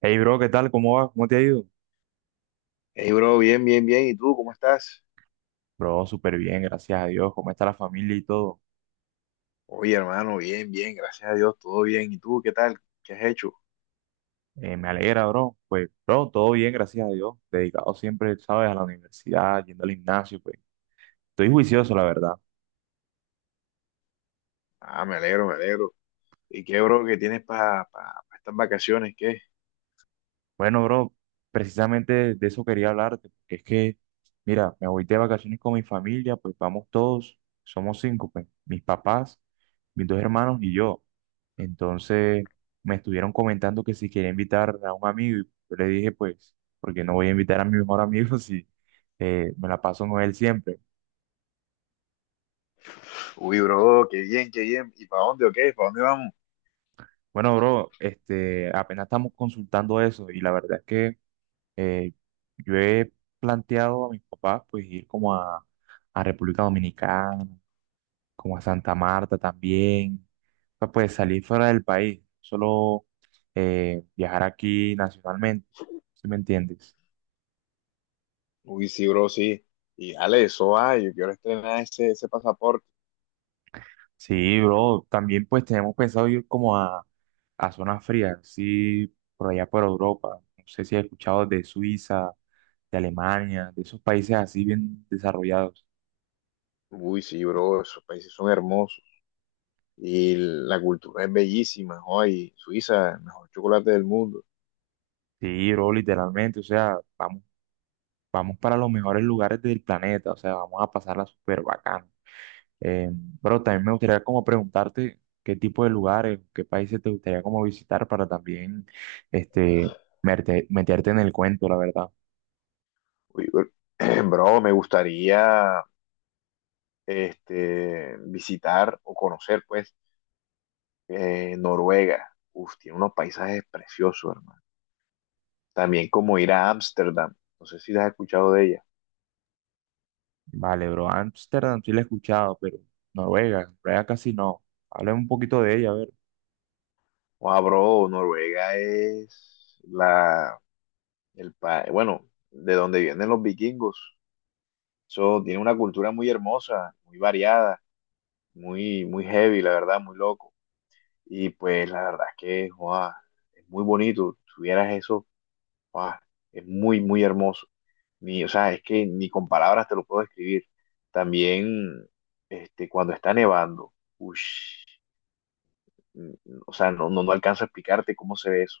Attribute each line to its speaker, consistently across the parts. Speaker 1: Hey bro, ¿qué tal? ¿Cómo vas? ¿Cómo te ha ido?
Speaker 2: Hey, bro, bien, bien, bien. ¿Y tú cómo estás?
Speaker 1: Bro, súper bien, gracias a Dios. ¿Cómo está la familia y todo?
Speaker 2: Oye, hermano, bien, bien, gracias a Dios, todo bien. ¿Y tú qué tal? ¿Qué has hecho?
Speaker 1: Me alegra, bro. Pues, bro, todo bien, gracias a Dios. Dedicado siempre, sabes, a la universidad, yendo al gimnasio, pues. Estoy juicioso, la verdad.
Speaker 2: Ah, me alegro, me alegro. ¿Y qué, bro, qué tienes para estas vacaciones? ¿Qué?
Speaker 1: Bueno, bro, precisamente de eso quería hablarte, porque es que, mira, me voy de vacaciones con mi familia, pues vamos todos, somos cinco, pues, mis papás, mis dos hermanos y yo. Entonces, me estuvieron comentando que si quería invitar a un amigo, y yo le dije, pues, porque no voy a invitar a mi mejor amigo si me la paso con él siempre.
Speaker 2: Uy, bro, qué bien, qué bien. ¿Y para dónde o qué? ¿Para dónde vamos?
Speaker 1: Bueno, bro, este, apenas estamos consultando eso, y la verdad es que Eh, yo he planteado a mis papás pues ir como a República Dominicana, como a Santa Marta también, pues salir fuera del país, solo viajar aquí nacionalmente, ¿si me entiendes?
Speaker 2: Uy, sí, bro, sí. Y dale, eso va, yo quiero estrenar ese pasaporte.
Speaker 1: Sí, bro, también pues tenemos pensado ir como a zonas frías, sí, por allá por Europa, no sé si has escuchado de Suiza, de Alemania, de esos países así bien desarrollados.
Speaker 2: Uy, sí, bro, esos países son hermosos. Y la cultura es bellísima. Hoy, Suiza, el mejor chocolate del mundo.
Speaker 1: Sí, bro, literalmente, o sea, vamos para los mejores lugares del planeta, o sea, vamos a pasarla súper bacán. Eh, pero también me gustaría como preguntarte qué tipo de lugares, qué países te gustaría como visitar para también este, meterte en el cuento, la verdad.
Speaker 2: Uy, bro, bro, me gustaría este, visitar o conocer, pues, Noruega. Uf, tiene unos paisajes preciosos, hermano. También como ir a Ámsterdam. No sé si has escuchado de ella.
Speaker 1: Vale, bro, Ámsterdam sí la he escuchado, pero Noruega, Noruega casi no. Háblame un poquito de ella, a ver.
Speaker 2: Wow, bro, Noruega es el país, bueno, de donde vienen los vikingos. Eso tiene una cultura muy hermosa, muy variada, muy, muy heavy, la verdad, muy loco. Y pues la verdad es que, wow, es muy bonito. Tuvieras esos. Guau, es muy, muy hermoso. Ni, o sea, es que ni con palabras te lo puedo describir. También, este, cuando está nevando, ush, o sea, no alcanzo a explicarte cómo se ve eso.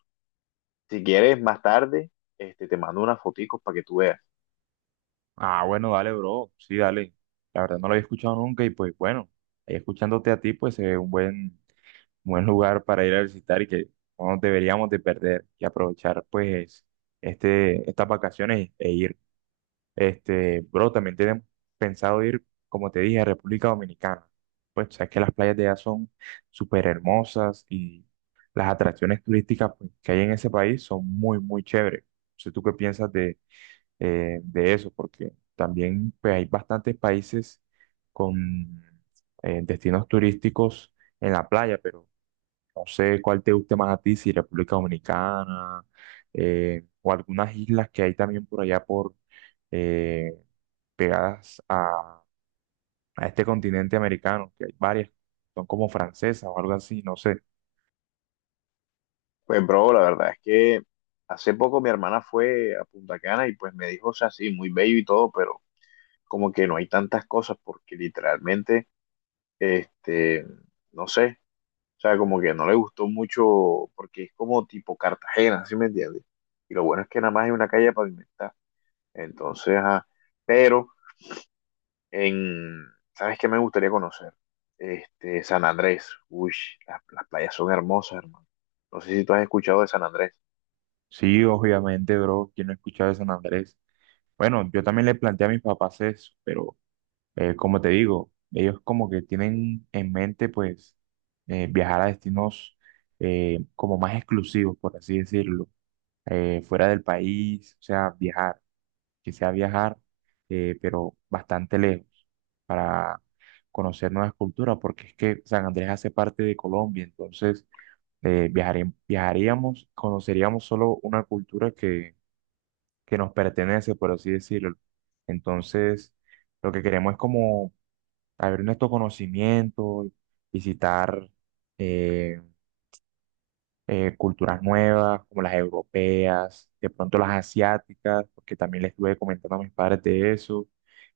Speaker 2: Si quieres, más tarde, este, te mando unas foticos para que tú veas.
Speaker 1: Ah, bueno, dale, bro, sí, dale. La verdad no lo había escuchado nunca y pues bueno, ahí escuchándote a ti, pues se ve un buen buen lugar para ir a visitar y que no nos deberíamos de perder y aprovechar pues este, estas vacaciones e ir. Este, bro, también tenemos pensado ir, como te dije, a República Dominicana. Pues sabes que las playas de allá son súper hermosas y las atracciones turísticas pues, que hay en ese país son muy, muy chéveres. No sé tú qué piensas de eso, porque también pues hay bastantes países con destinos turísticos en la playa, pero no sé cuál te guste más a ti, si República Dominicana o algunas islas que hay también por allá por eh, pegadas a este continente americano, que hay varias, son como francesas o algo así, no sé.
Speaker 2: Pues, bro, la verdad es que hace poco mi hermana fue a Punta Cana y pues me dijo, o sea, sí, muy bello y todo, pero como que no hay tantas cosas porque literalmente, este, no sé. O sea, como que no le gustó mucho porque es como tipo Cartagena, ¿sí me entiendes? Y lo bueno es que nada más hay una calle pavimentada. Entonces, ajá, pero en, ¿sabes qué me gustaría conocer? Este, San Andrés. Uy, las playas son hermosas, hermano. No sé si tú has escuchado de San Andrés.
Speaker 1: Sí, obviamente, bro, quién no ha escuchado de San Andrés. Bueno, yo también le planteé a mis papás eso, pero como te digo, ellos como que tienen en mente pues viajar a destinos como más exclusivos, por así decirlo, fuera del país, o sea, viajar, que sea viajar, pero bastante lejos, para conocer nuevas culturas, porque es que San Andrés hace parte de Colombia, entonces viajaríamos, conoceríamos solo una cultura que nos pertenece, por así decirlo. Entonces, lo que queremos es como abrir nuestro conocimiento, visitar, eh, culturas nuevas, como las europeas, de pronto las asiáticas, porque también les estuve comentando a mis padres de eso.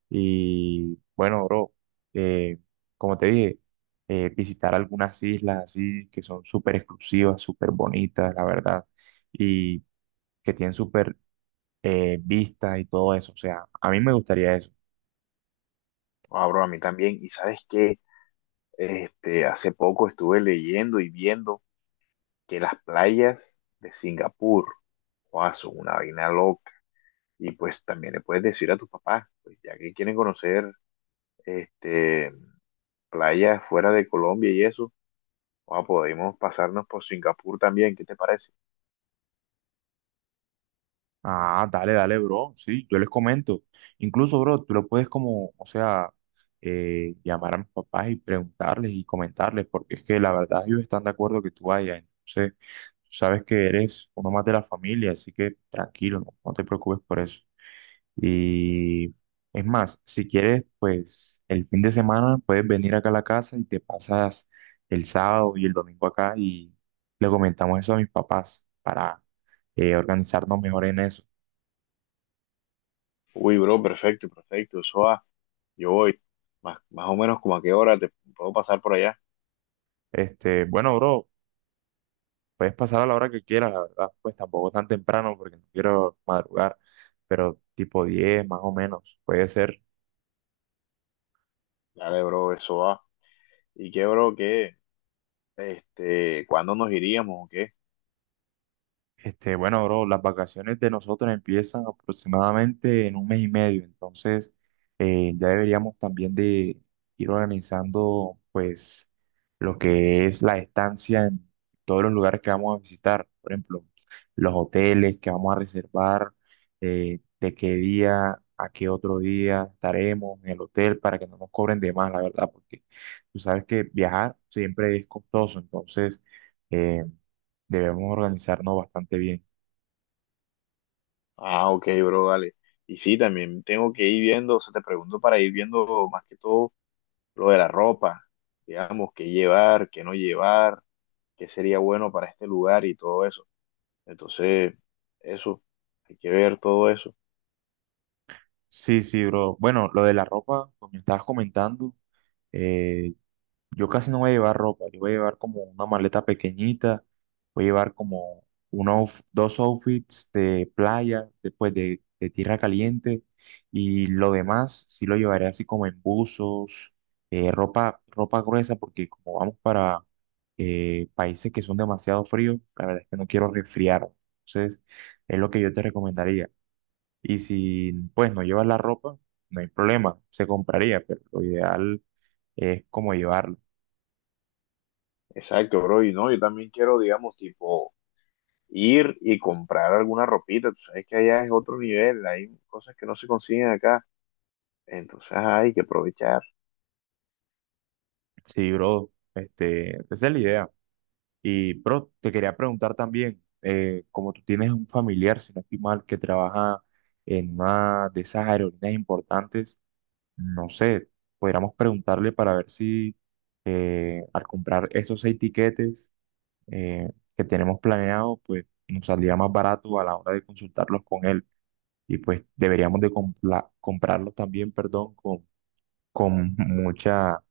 Speaker 1: Y bueno, bro, eh, como te dije, visitar algunas islas así que son súper exclusivas, súper bonitas, la verdad, y que tienen súper vistas y todo eso. O sea, a mí me gustaría eso.
Speaker 2: Ah, bro, a mí también. Y sabes qué, este, hace poco estuve leyendo y viendo que las playas de Singapur, wow, son una vaina loca. Y pues también le puedes decir a tus papás, pues ya que quieren conocer este, playas fuera de Colombia y eso, ah, podemos pasarnos por Singapur también, ¿qué te parece?
Speaker 1: Ah, dale, dale, bro. Sí, yo les comento. Incluso, bro, tú lo puedes como, o sea, llamar a mis papás y preguntarles y comentarles, porque es que la verdad ellos están de acuerdo que tú vayas. Entonces, tú sabes que eres uno más de la familia, así que tranquilo, no, no te preocupes por eso. Y es más, si quieres, pues el fin de semana puedes venir acá a la casa y te pasas el sábado y el domingo acá y le comentamos eso a mis papás para organizarnos mejor en eso.
Speaker 2: Uy, bro, perfecto, perfecto, eso va, yo voy, más, más o menos como a qué hora te puedo pasar por allá.
Speaker 1: Este, bueno, bro, puedes pasar a la hora que quieras, la verdad, pues tampoco tan temprano porque no quiero madrugar, pero tipo 10 más o menos, puede ser.
Speaker 2: Dale, bro, eso va. ¿Y qué, bro, qué? Este, ¿cuándo nos iríamos o qué?
Speaker 1: Este, bueno, bro, las vacaciones de nosotros empiezan aproximadamente en un mes y medio, entonces ya deberíamos también de ir organizando pues lo que es la estancia en todos los lugares que vamos a visitar, por ejemplo, los hoteles que vamos a reservar, de qué día a qué otro día estaremos en el hotel para que no nos cobren de más, la verdad, porque tú sabes que viajar siempre es costoso, entonces eh, debemos organizarnos bastante bien.
Speaker 2: Ah, ok, bro, dale. Y sí, también tengo que ir viendo, o sea, te pregunto para ir viendo más que todo lo de la ropa, digamos, qué llevar, qué no llevar, qué sería bueno para este lugar y todo eso. Entonces, eso, hay que ver todo eso.
Speaker 1: Sí, sí, bro. Bueno, lo de la ropa, como me estabas comentando, eh, yo casi no voy a llevar ropa. Yo voy a llevar como una maleta pequeñita. Voy a llevar como unos dos outfits de playa, después de tierra caliente. Y lo demás sí lo llevaré así como en buzos, ropa gruesa, porque como vamos para países que son demasiado fríos, la verdad es que no quiero resfriar. Entonces, es lo que yo te recomendaría. Y si pues no llevas la ropa, no hay problema, se compraría, pero lo ideal es como llevarlo.
Speaker 2: Exacto, bro. Y no, yo también quiero, digamos, tipo, ir y comprar alguna ropita. Tú sabes que allá es otro nivel, hay cosas que no se consiguen acá. Entonces, ajá, hay que aprovechar.
Speaker 1: Sí, bro, este, esa es la idea. Y bro, te quería preguntar también, como tú tienes un familiar, si no estoy mal, que trabaja en una de esas aerolíneas importantes, no sé, podríamos preguntarle para ver si al comprar esos seis tiquetes que tenemos planeados, pues nos saldría más barato a la hora de consultarlos con él. Y pues deberíamos de comprarlos también, perdón, con mucha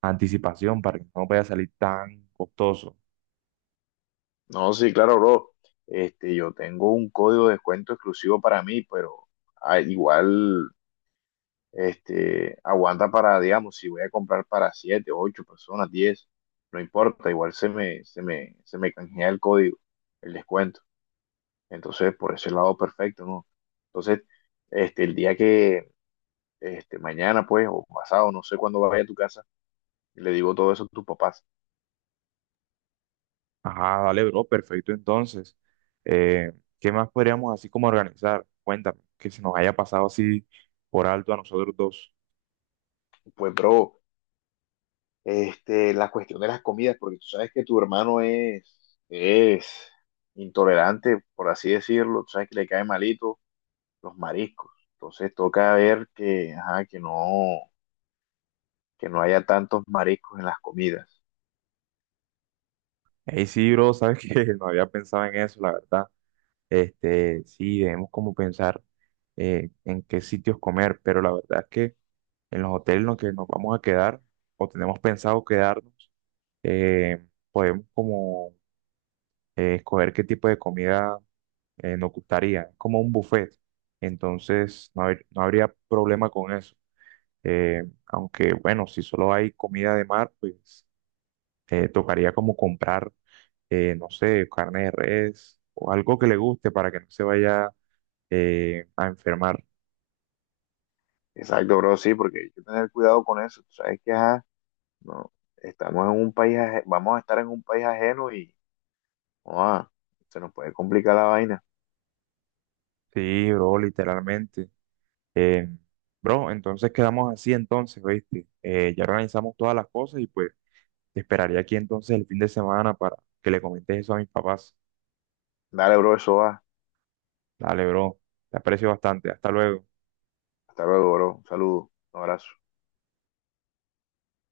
Speaker 1: anticipación para que no vaya a salir tan costoso.
Speaker 2: No, sí, claro, bro. Este, yo tengo un código de descuento exclusivo para mí, pero igual. Este, aguanta para, digamos, si voy a comprar para 7 8 personas, 10 no importa, igual se me canjea el código, el descuento. Entonces, por ese lado, perfecto, ¿no? Entonces, este, el día este, mañana, pues, o pasado, no sé cuándo vaya a tu casa, le digo todo eso a tus papás.
Speaker 1: Ajá, dale, bro, perfecto entonces. Eh, ¿Qué más podríamos así como organizar? Cuéntame, que se nos haya pasado así por alto a nosotros dos.
Speaker 2: Pues, bro, este, la cuestión de las comidas, porque tú sabes que tu hermano es intolerante, por así decirlo, tú sabes que le cae malito los mariscos. Entonces toca ver que, ajá, que no, haya tantos mariscos en las comidas.
Speaker 1: Ey, sí, bro, sabes que no había pensado en eso, la verdad. Este, sí, debemos como pensar en qué sitios comer, pero la verdad es que en los hoteles en los que nos vamos a quedar o tenemos pensado quedarnos, eh, podemos como escoger qué tipo de comida nos gustaría, es como un buffet, entonces no, no habría problema con eso. Aunque bueno, si solo hay comida de mar, pues tocaría como comprar, no sé, carne de res o algo que le guste para que no se vaya a enfermar.
Speaker 2: Exacto, bro, sí, porque hay que tener cuidado con eso. Tú sabes que ajá, no, estamos en un país, vamos a estar en un país ajeno y no, se nos puede complicar la vaina.
Speaker 1: Sí, bro, literalmente. Eh, Bro, entonces quedamos así entonces, ¿viste? Ya organizamos todas las cosas y pues te esperaría aquí entonces el fin de semana para que le comentes eso a mis papás.
Speaker 2: Dale, bro, eso va.
Speaker 1: Dale, bro. Te aprecio bastante. Hasta luego.
Speaker 2: Hasta luego, bro. Un saludo, un abrazo.